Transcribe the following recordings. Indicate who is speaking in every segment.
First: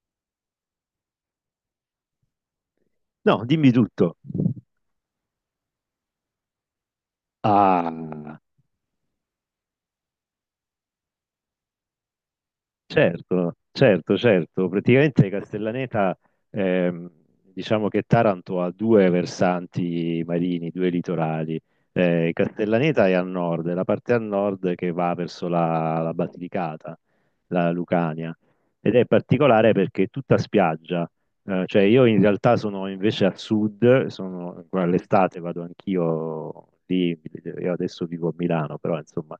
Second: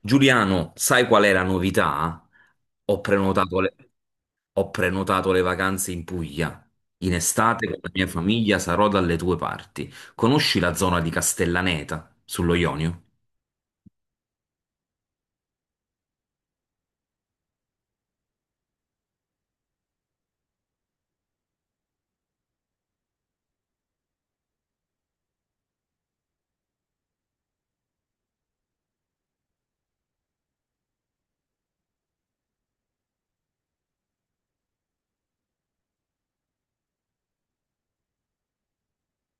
Speaker 1: Giuliano, sai qual è la novità? Ho
Speaker 2: No,
Speaker 1: prenotato
Speaker 2: dimmi
Speaker 1: le,
Speaker 2: tutto.
Speaker 1: ho prenotato le vacanze in Puglia. In estate con la mia
Speaker 2: Ah,
Speaker 1: famiglia sarò dalle tue parti. Conosci la zona di Castellaneta, sullo Ionio?
Speaker 2: certo, certo, certo. Praticamente Castellaneta, ehm, diciamo che Taranto ha due versanti marini, due litorali. Castellaneta è a nord, è la parte a nord che va verso la Basilicata, la Lucania. Ed è particolare perché è tutta spiaggia. Cioè io in realtà sono invece a sud, sono, all'estate vado anch'io lì, io adesso vivo a Milano, però insomma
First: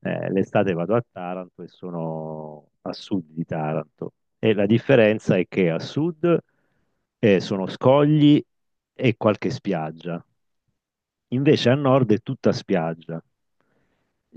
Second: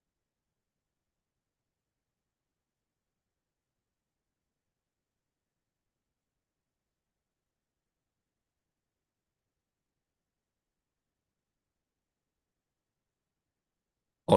Speaker 2: eh, l'estate vado a Taranto e sono a sud di Taranto. E la differenza è che a sud sono scogli e qualche spiaggia, invece a nord è tutta spiaggia,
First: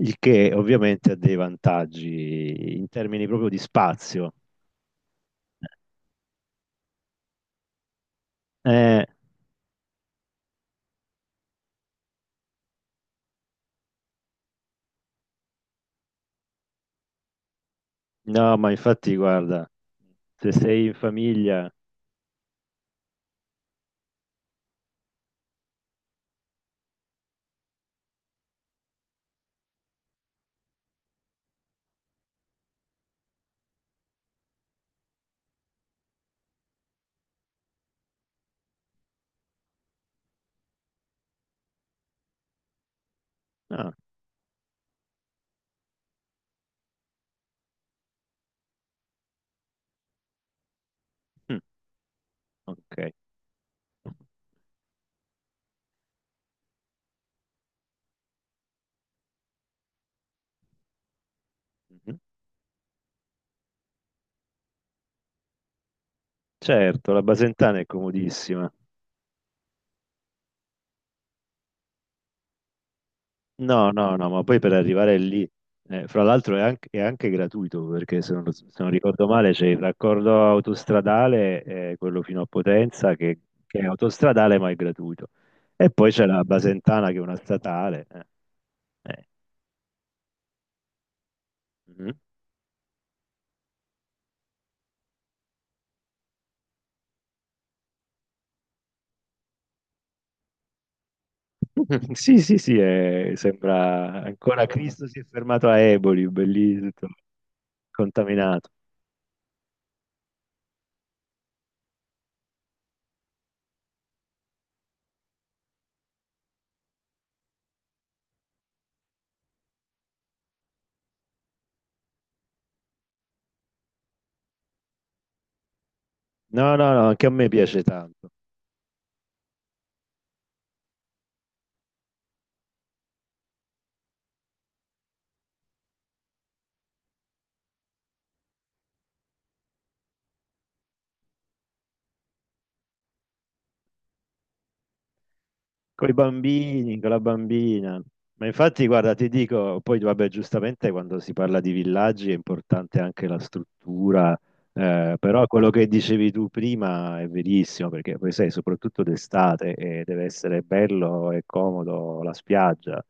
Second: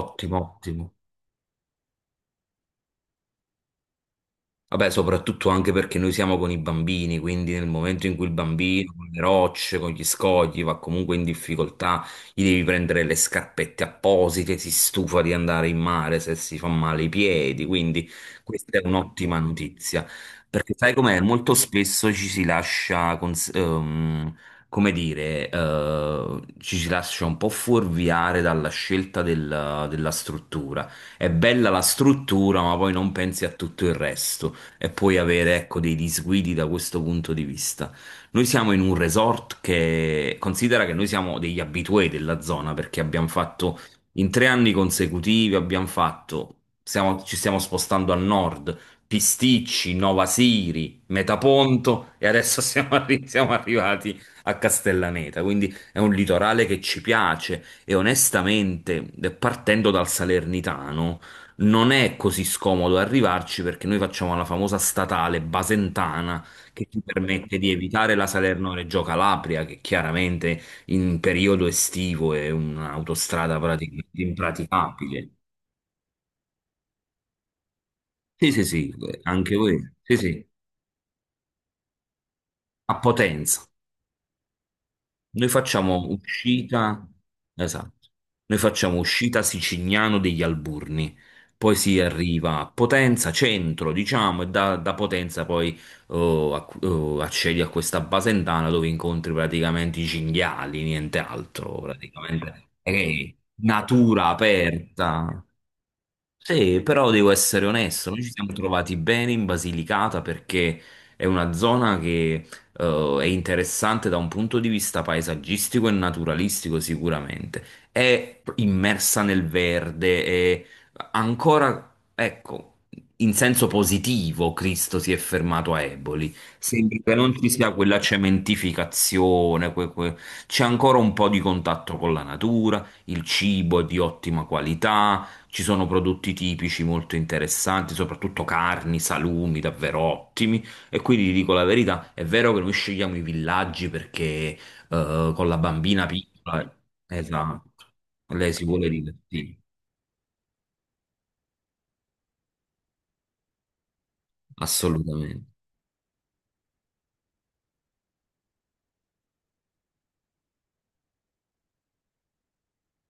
Speaker 2: il che
Speaker 1: ottimo.
Speaker 2: ovviamente ha dei vantaggi in termini proprio di spazio.
Speaker 1: Vabbè, soprattutto anche perché noi siamo con i bambini, quindi nel momento in cui il bambino
Speaker 2: Eh,
Speaker 1: con le rocce, con gli scogli va comunque in difficoltà, gli devi prendere le scarpette apposite, si stufa di andare in mare se si fa male i piedi, quindi
Speaker 2: no, ma
Speaker 1: questa è
Speaker 2: infatti,
Speaker 1: un'ottima
Speaker 2: guarda,
Speaker 1: notizia.
Speaker 2: se
Speaker 1: Perché
Speaker 2: sei
Speaker 1: sai
Speaker 2: in
Speaker 1: com'è? Molto
Speaker 2: famiglia...
Speaker 1: spesso ci si lascia, come dire, ci si lascia un po' fuorviare dalla scelta della struttura. È bella la struttura, ma poi non pensi a tutto il resto e poi avere, ecco, dei disguidi da questo punto di vista. Noi siamo in un resort che considera che noi siamo degli abitué della zona perché abbiamo fatto
Speaker 2: Ah,
Speaker 1: in 3 anni consecutivi, abbiamo fatto, ci stiamo spostando a nord, Pisticci, Nova Siri,
Speaker 2: mm,
Speaker 1: Metaponto e adesso
Speaker 2: ok.
Speaker 1: siamo arrivati a Castellaneta, quindi è un litorale che ci piace e, onestamente, partendo dal Salernitano non è
Speaker 2: Mhm.
Speaker 1: così scomodo arrivarci perché noi facciamo la famosa statale Basentana che ci
Speaker 2: Certo, la
Speaker 1: permette di
Speaker 2: Basentana è
Speaker 1: evitare la
Speaker 2: comodissima.
Speaker 1: Salerno-Reggio Calabria, che chiaramente in periodo estivo è un'autostrada
Speaker 2: No, no,
Speaker 1: praticamente
Speaker 2: no, ma poi per arrivare
Speaker 1: impraticabile.
Speaker 2: lì, fra l'altro è anche gratuito perché se non,
Speaker 1: Sì, sì,
Speaker 2: se non
Speaker 1: sì,
Speaker 2: ricordo male
Speaker 1: anche
Speaker 2: c'è il
Speaker 1: voi. Sì, sì,
Speaker 2: raccordo autostradale, quello fino a
Speaker 1: a
Speaker 2: Potenza,
Speaker 1: Potenza.
Speaker 2: che è autostradale ma è gratuito.
Speaker 1: Noi
Speaker 2: E
Speaker 1: facciamo
Speaker 2: poi c'è la
Speaker 1: uscita,
Speaker 2: Basentana che è una statale.
Speaker 1: esatto,
Speaker 2: Eh,
Speaker 1: noi facciamo
Speaker 2: eh.
Speaker 1: uscita Sicignano degli Alburni, poi si
Speaker 2: Mhm.
Speaker 1: arriva a Potenza, centro, diciamo, e da Potenza poi, oh, accedi a questa Basentana dove incontri praticamente i cinghiali, niente altro,
Speaker 2: Sì, sì,
Speaker 1: praticamente.
Speaker 2: sì,
Speaker 1: È
Speaker 2: sembra
Speaker 1: natura
Speaker 2: ancora Cristo si è
Speaker 1: aperta.
Speaker 2: fermato a Eboli,
Speaker 1: Sì, però
Speaker 2: bellissimo,
Speaker 1: devo essere onesto, noi ci, sì, siamo
Speaker 2: contaminato.
Speaker 1: trovati bene in Basilicata perché è una zona che è interessante da un punto di vista paesaggistico e naturalistico sicuramente. È immersa nel verde, è ancora, ecco, in senso positivo Cristo si è fermato a Eboli.
Speaker 2: No, no,
Speaker 1: Sembra
Speaker 2: no,
Speaker 1: che
Speaker 2: anche a
Speaker 1: non
Speaker 2: me
Speaker 1: ci sia
Speaker 2: piace
Speaker 1: quella
Speaker 2: tanto.
Speaker 1: cementificazione, c'è ancora un po' di contatto con la natura, il cibo è di ottima qualità, ci sono prodotti tipici molto interessanti, soprattutto carni, salumi davvero ottimi. E quindi ti dico la verità, è vero che noi scegliamo i villaggi perché, con la bambina
Speaker 2: Con i
Speaker 1: piccola,
Speaker 2: bambini, con la
Speaker 1: esatto,
Speaker 2: bambina. Ma
Speaker 1: lei si
Speaker 2: infatti,
Speaker 1: vuole
Speaker 2: guarda, ti
Speaker 1: divertire,
Speaker 2: dico, poi vabbè, giustamente quando si parla di villaggi è importante anche la struttura,
Speaker 1: assolutamente,
Speaker 2: però quello che dicevi tu prima è verissimo, perché poi sai, soprattutto d'estate, deve essere bello e comodo la spiaggia,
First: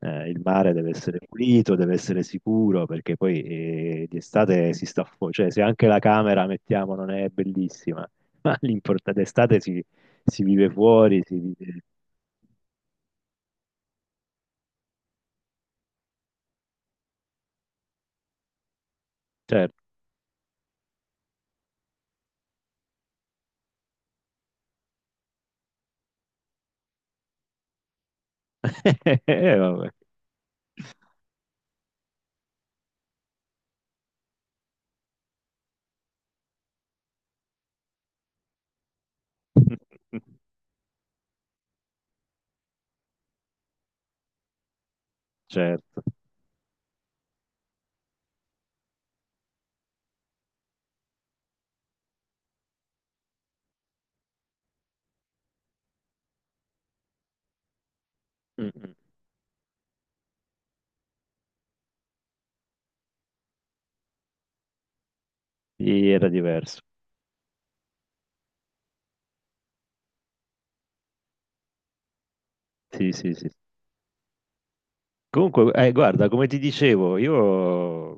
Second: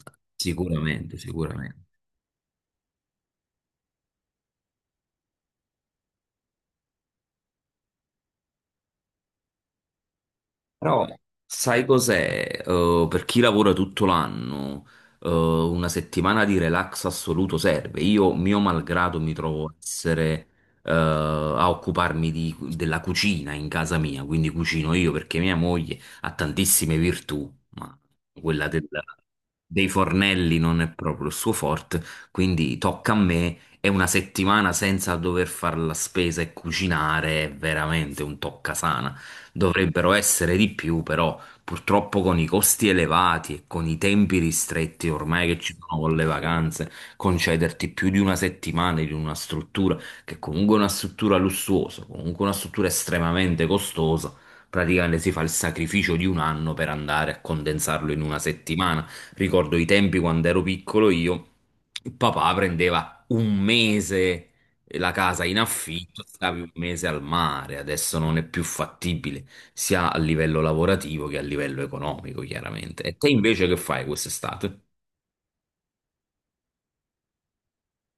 Speaker 2: il mare deve
Speaker 1: sicuramente,
Speaker 2: essere pulito,
Speaker 1: sicuramente.
Speaker 2: deve essere sicuro, perché poi di estate si sta fuori, cioè se anche la camera, mettiamo, non è bellissima, ma l'importante d'estate si si vive
Speaker 1: Però
Speaker 2: fuori, si vive...
Speaker 1: sai cos'è? Per chi lavora tutto l'anno, una settimana di relax assoluto serve. Io, mio malgrado, mi trovo a
Speaker 2: Certo.
Speaker 1: essere, a occuparmi della cucina in casa mia, quindi cucino io perché mia moglie ha tantissime virtù, ma quella dei
Speaker 2: Vabbè.
Speaker 1: fornelli non è proprio il suo forte, quindi tocca a me. E una settimana senza dover fare la spesa e cucinare è veramente un toccasana. Dovrebbero essere di più, però purtroppo con i costi elevati e con i tempi ristretti ormai che ci sono
Speaker 2: Certo.
Speaker 1: con le vacanze, concederti più di una settimana in una struttura che comunque è una struttura lussuosa, comunque una struttura estremamente costosa, praticamente si fa il sacrificio di un anno per andare a condensarlo in una
Speaker 2: Mm-mm.
Speaker 1: settimana. Ricordo i tempi quando ero piccolo io, il papà prendeva un mese la casa in
Speaker 2: Sì,
Speaker 1: affitto,
Speaker 2: era
Speaker 1: stavi un
Speaker 2: diverso.
Speaker 1: mese al mare, adesso non è più fattibile sia a livello lavorativo che a livello economico, chiaramente.
Speaker 2: Sì,
Speaker 1: E te
Speaker 2: sì, sì.
Speaker 1: invece che fai quest'estate?
Speaker 2: Comunque, guarda, come ti dicevo, io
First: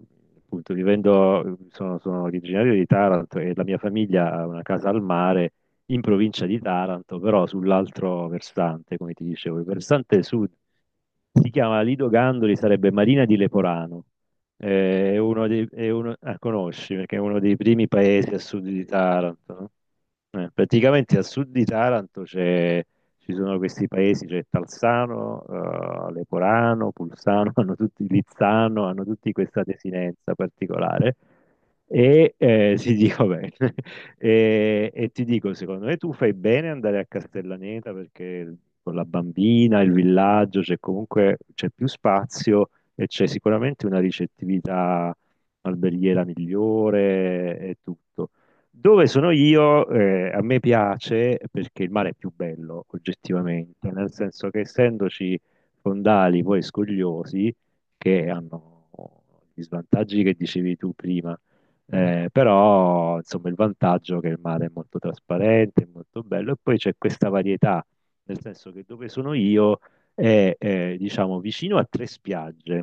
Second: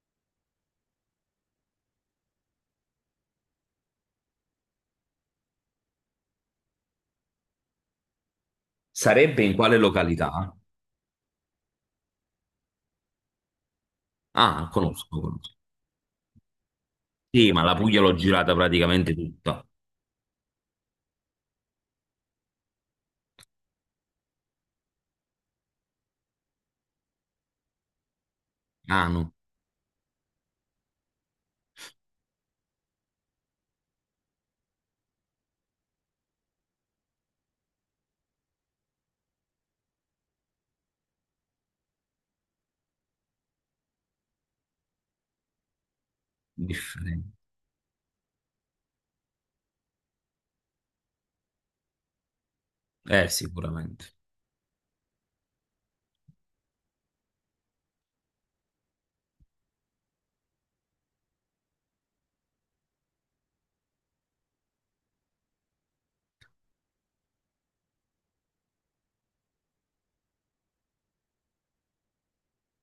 Speaker 2: appunto vivendo, sono, sono originario di Taranto e la mia famiglia ha una casa al mare in provincia di Taranto, però sull'altro versante, come ti
Speaker 1: Sarebbe in
Speaker 2: dicevo, il
Speaker 1: quale
Speaker 2: versante sud
Speaker 1: località?
Speaker 2: si chiama Lido Gandoli, sarebbe Marina di Leporano.
Speaker 1: Ah, conosco,
Speaker 2: È uno
Speaker 1: conosco.
Speaker 2: dei, è uno- ah, conosci perché è uno
Speaker 1: Sì,
Speaker 2: dei
Speaker 1: ma la
Speaker 2: primi
Speaker 1: Puglia l'ho
Speaker 2: paesi a
Speaker 1: girata
Speaker 2: sud di
Speaker 1: praticamente
Speaker 2: Taranto,
Speaker 1: tutta.
Speaker 2: no? Praticamente a sud di Taranto c'è- ci sono questi paesi, c'è Talsano, Leporano, Pulsano, hanno tutti Lizzano, hanno
Speaker 1: Ah, no,
Speaker 2: tutti questa desinenza particolare. E ti dico bene, e ti dico, secondo me tu fai bene ad andare a Castellaneta perché con la bambina, il villaggio, c'è comunque c'è più spazio e c'è sicuramente una ricettività alberghiera
Speaker 1: differente.
Speaker 2: migliore e tutto. Dove sono io, a me piace perché il mare è più bello oggettivamente,
Speaker 1: Sicuramente.
Speaker 2: nel senso che essendoci fondali poi scogliosi che hanno gli svantaggi che dicevi tu prima, però insomma il vantaggio è che il mare è molto trasparente, è molto bello e poi c'è questa varietà, nel senso che dove sono io è diciamo vicino a tre spiagge.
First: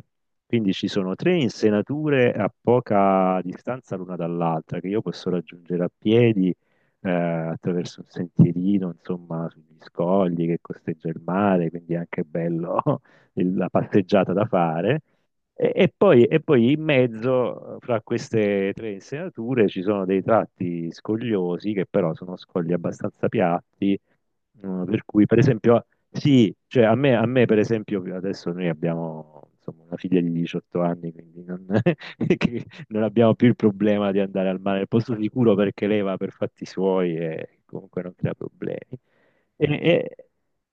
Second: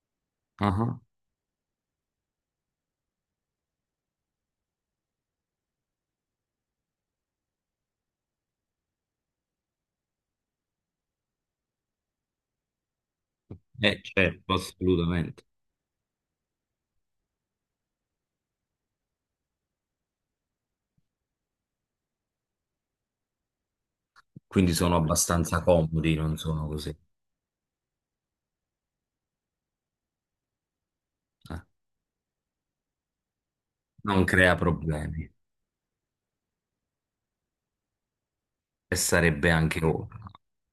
Speaker 1: Ah,
Speaker 2: Quindi ci
Speaker 1: ah.
Speaker 2: sono tre insenature a poca distanza l'una dall'altra che io posso raggiungere a piedi attraverso un sentierino, insomma, sugli scogli che costeggia il mare, quindi è anche bello il- la passeggiata da
Speaker 1: Certo,
Speaker 2: fare.
Speaker 1: assolutamente.
Speaker 2: E, e poi in mezzo, fra queste tre insenature, ci sono dei tratti scogliosi che però sono scogli abbastanza piatti
Speaker 1: Quindi
Speaker 2: mm,
Speaker 1: sono
Speaker 2: per cui, per
Speaker 1: abbastanza
Speaker 2: esempio,
Speaker 1: comodi, non
Speaker 2: sì,
Speaker 1: sono
Speaker 2: cioè a
Speaker 1: così.
Speaker 2: me, a me, per esempio, adesso noi abbiamo insomma, una figlia di 18 anni, quindi
Speaker 1: Eh,
Speaker 2: non, che non abbiamo più il problema di
Speaker 1: Non
Speaker 2: andare
Speaker 1: crea
Speaker 2: al mare, al posto
Speaker 1: problemi.
Speaker 2: sicuro perché lei va per fatti suoi e comunque non crea
Speaker 1: E
Speaker 2: problemi.
Speaker 1: sarebbe anche ora.
Speaker 2: E-
Speaker 1: Ma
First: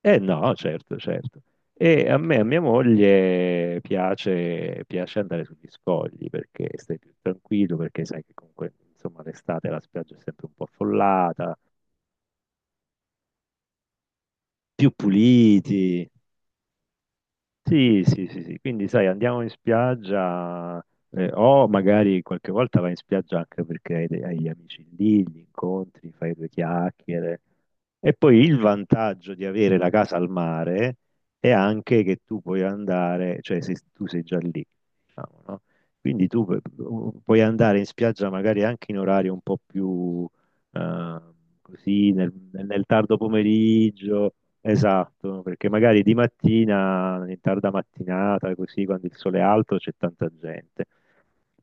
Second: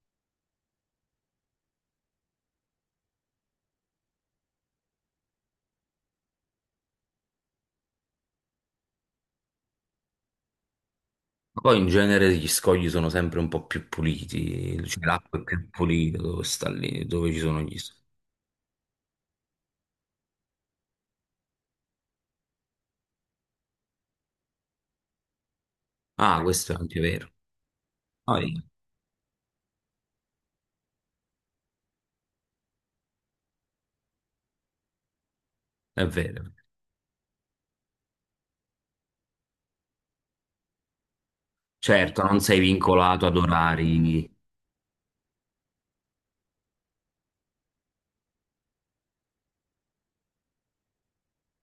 Speaker 2: no, certo, certo. E a me, a mia moglie piace, piace andare sugli scogli perché stai più tranquillo, perché sai che comunque, insomma, l'estate la spiaggia è sempre un po' affollata,
Speaker 1: poi in genere gli scogli sono sempre un po' più puliti,
Speaker 2: più
Speaker 1: cioè l'acqua è più
Speaker 2: puliti.
Speaker 1: pulita dove sta lì, dove ci sono gli scogli.
Speaker 2: Sì, sì, sì, sì. Quindi sai, andiamo in spiaggia o magari qualche volta vai in spiaggia anche perché hai, de- hai gli amici lì, li incontri, fai
Speaker 1: Ah,
Speaker 2: due
Speaker 1: questo è anche vero.
Speaker 2: chiacchiere. E
Speaker 1: Ah,
Speaker 2: poi
Speaker 1: sì,
Speaker 2: il vantaggio di avere la casa al mare è anche che tu puoi andare, cioè se tu sei già lì, diciamo, no?
Speaker 1: è
Speaker 2: Quindi tu
Speaker 1: vero.
Speaker 2: pu- puoi andare in spiaggia magari anche in orari un po' più eh, così,
Speaker 1: Certo,
Speaker 2: nel
Speaker 1: non sei
Speaker 2: nel tardo
Speaker 1: vincolato ad orari.
Speaker 2: pomeriggio esatto, perché magari di mattina, in tarda mattinata, così quando il sole è alto c'è tanta gente.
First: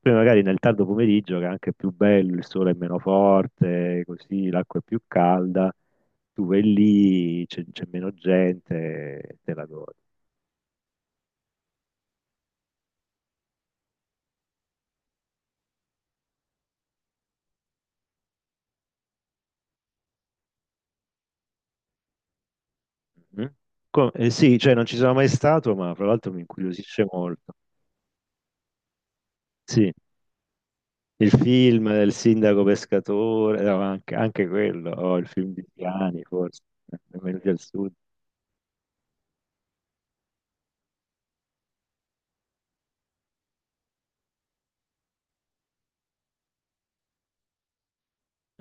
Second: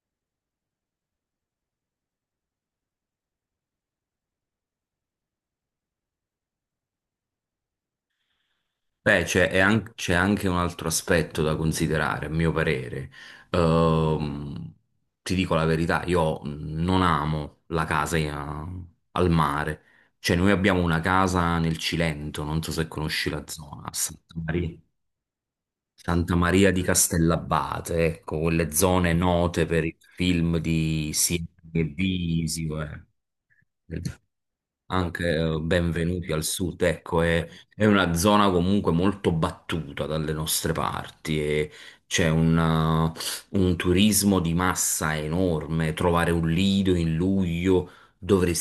Speaker 2: Poi magari nel tardo pomeriggio, che è anche più bello, il sole è meno forte, così l'acqua è più calda, tu vai lì, c'è meno gente,
Speaker 1: Beh,
Speaker 2: e
Speaker 1: c'è
Speaker 2: te
Speaker 1: è
Speaker 2: la
Speaker 1: an-
Speaker 2: godi.
Speaker 1: c'è anche un altro aspetto da considerare, a mio parere. Ehm, Ti dico la verità, io non amo la casa al mare. Cioè, noi abbiamo una casa nel Cilento, non so se conosci la
Speaker 2: Mhm.
Speaker 1: zona, a
Speaker 2: Co-
Speaker 1: Santa
Speaker 2: sì, cioè
Speaker 1: Maria,
Speaker 2: non ci sono mai stato, ma fra l'altro
Speaker 1: Santa
Speaker 2: mi
Speaker 1: Maria di
Speaker 2: incuriosisce molto.
Speaker 1: Castellabate, ecco, quelle zone note per
Speaker 2: Sì,
Speaker 1: il film di
Speaker 2: il
Speaker 1: Sidney e
Speaker 2: film del sindaco
Speaker 1: Visio.
Speaker 2: pescatore, no, anche, anche quello, o il
Speaker 1: Anche
Speaker 2: film di Piani,
Speaker 1: Benvenuti al
Speaker 2: forse,
Speaker 1: Sud, ecco, è,
Speaker 2: Benvenuti al
Speaker 1: è
Speaker 2: Sud.
Speaker 1: una zona comunque molto battuta dalle nostre parti e c'è eh, un turismo di massa enorme, trovare un lido in luglio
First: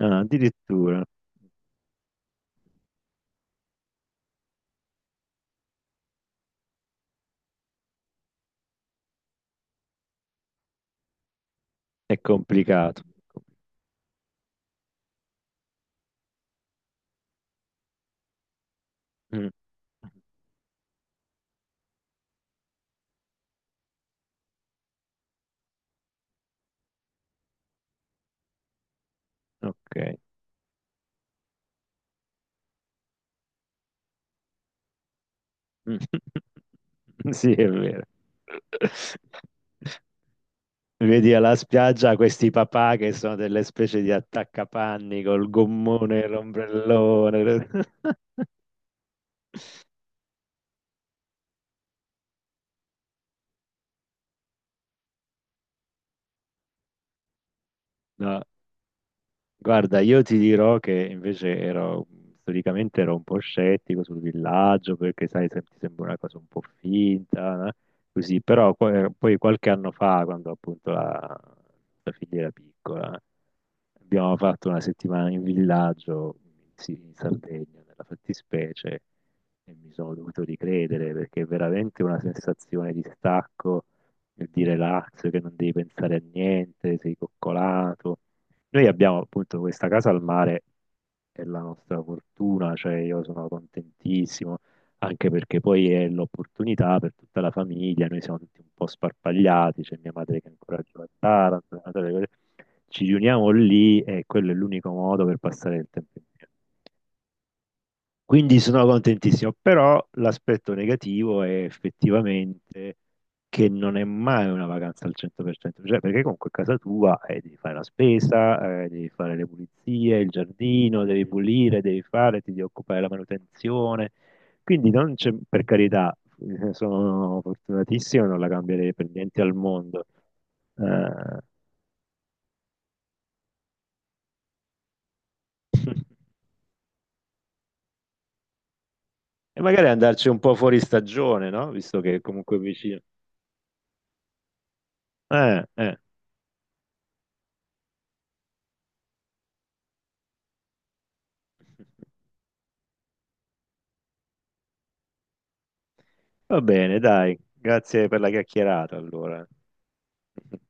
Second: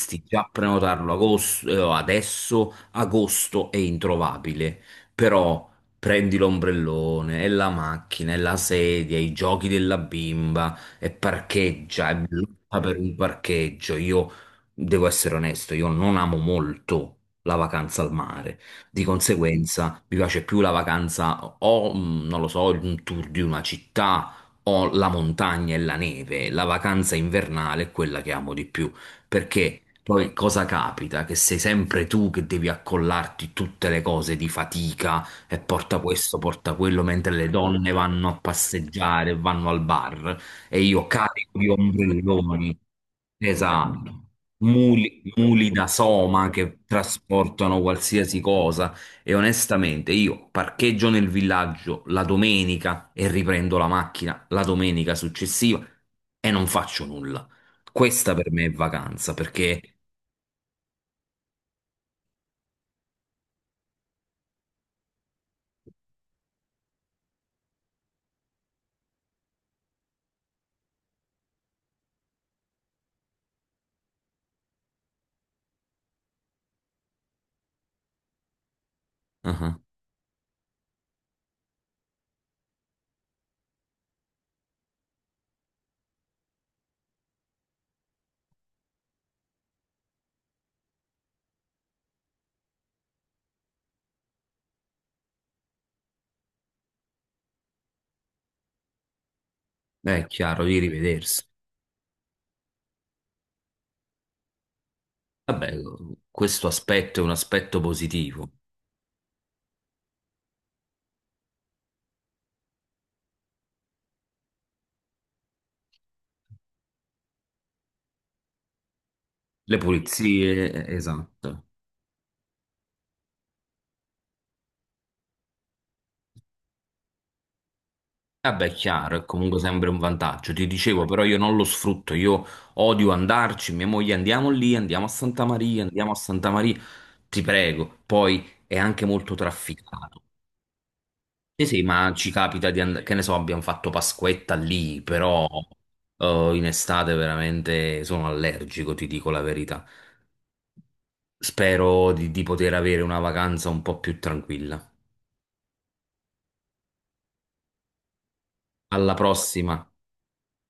Speaker 2: Ah,
Speaker 1: già
Speaker 2: addirittura
Speaker 1: prenotarlo, adesso, agosto è introvabile, però prendi l'ombrellone e la macchina e la sedia, i giochi della bimba e parcheggia,
Speaker 2: è
Speaker 1: e lotta per
Speaker 2: complicato.
Speaker 1: un parcheggio. Io devo essere onesto, io non amo molto la vacanza al mare. Di
Speaker 2: Mm,
Speaker 1: conseguenza, mi piace più la vacanza o, non lo so, un tour di una città o la montagna e la neve. La vacanza invernale è quella che amo di più, perché
Speaker 2: ok.
Speaker 1: poi cosa capita? Che sei sempre tu che devi accollarti tutte le cose di fatica e
Speaker 2: Mm.
Speaker 1: porta questo, porta quello, mentre le
Speaker 2: Sì, è
Speaker 1: donne
Speaker 2: vero.
Speaker 1: vanno a passeggiare, vanno al bar e io
Speaker 2: Vedi alla
Speaker 1: carico di
Speaker 2: spiaggia questi
Speaker 1: ombrelloni.
Speaker 2: papà che sono delle specie di
Speaker 1: Esatto, muli,
Speaker 2: attaccapanni col
Speaker 1: muli da
Speaker 2: gommone e
Speaker 1: soma che
Speaker 2: l'ombrellone.
Speaker 1: trasportano qualsiasi cosa, e onestamente io parcheggio nel villaggio la domenica e riprendo la macchina la domenica successiva e non faccio nulla. Questa
Speaker 2: No,
Speaker 1: per me è vacanza. Perché,
Speaker 2: guarda, io ti dirò che invece ero, storicamente ero un po' scettico sul villaggio perché, sai, se- ti sembra una cosa un po' finta, no? Così, però poi qualche anno fa, quando appunto la, la figlia era piccola, abbiamo fatto una settimana in villaggio, sì, in Sardegna, nella fattispecie, e
Speaker 1: ah,
Speaker 2: mi sono dovuto ricredere perché è veramente una sensazione di stacco, e di relax, che non devi pensare a niente, sei coccolato. Noi abbiamo appunto questa casa al mare, è la nostra fortuna, cioè io sono contentissimo, anche perché poi è l'opportunità per tutta la famiglia, noi siamo tutti un po' sparpagliati, c'è mia
Speaker 1: è
Speaker 2: madre che
Speaker 1: chiaro, di
Speaker 2: ancora giù a
Speaker 1: rivedersi.
Speaker 2: Taranto, mia madre- ci riuniamo lì e quello è l'unico modo per passare
Speaker 1: Vabbè,
Speaker 2: il tempo insieme.
Speaker 1: questo aspetto è un aspetto positivo.
Speaker 2: Quindi sono contentissimo, però l'aspetto negativo è effettivamente che non è mai una vacanza al 100%, cioè perché comunque a casa tua devi fare la spesa, devi fare le
Speaker 1: Le
Speaker 2: pulizie, il
Speaker 1: pulizie,
Speaker 2: giardino, devi
Speaker 1: esatto.
Speaker 2: pulire, devi fare, ti devi occupare della manutenzione. Quindi non c'è, per carità, sono fortunatissimo, non la
Speaker 1: Ah beh, è
Speaker 2: cambierei per
Speaker 1: chiaro, è
Speaker 2: niente al
Speaker 1: comunque sempre un
Speaker 2: mondo.
Speaker 1: vantaggio. Ti dicevo, però io
Speaker 2: Eh,
Speaker 1: non lo sfrutto, io odio andarci, mia moglie andiamo lì, andiamo a Santa Maria, andiamo a Santa Maria, ti prego. Poi è anche molto
Speaker 2: e magari
Speaker 1: trafficato.
Speaker 2: andarci un po' fuori stagione,
Speaker 1: Sì,
Speaker 2: no?
Speaker 1: sì,
Speaker 2: Visto
Speaker 1: ma
Speaker 2: che è
Speaker 1: ci
Speaker 2: comunque
Speaker 1: capita di
Speaker 2: vicino.
Speaker 1: andare, che ne so, abbiamo fatto Pasquetta lì, però
Speaker 2: Eh.
Speaker 1: in estate veramente sono allergico, ti dico la verità. Spero di poter avere una vacanza un po' più tranquilla.
Speaker 2: Va bene, dai, grazie per la chiacchierata
Speaker 1: Alla
Speaker 2: allora.
Speaker 1: prossima.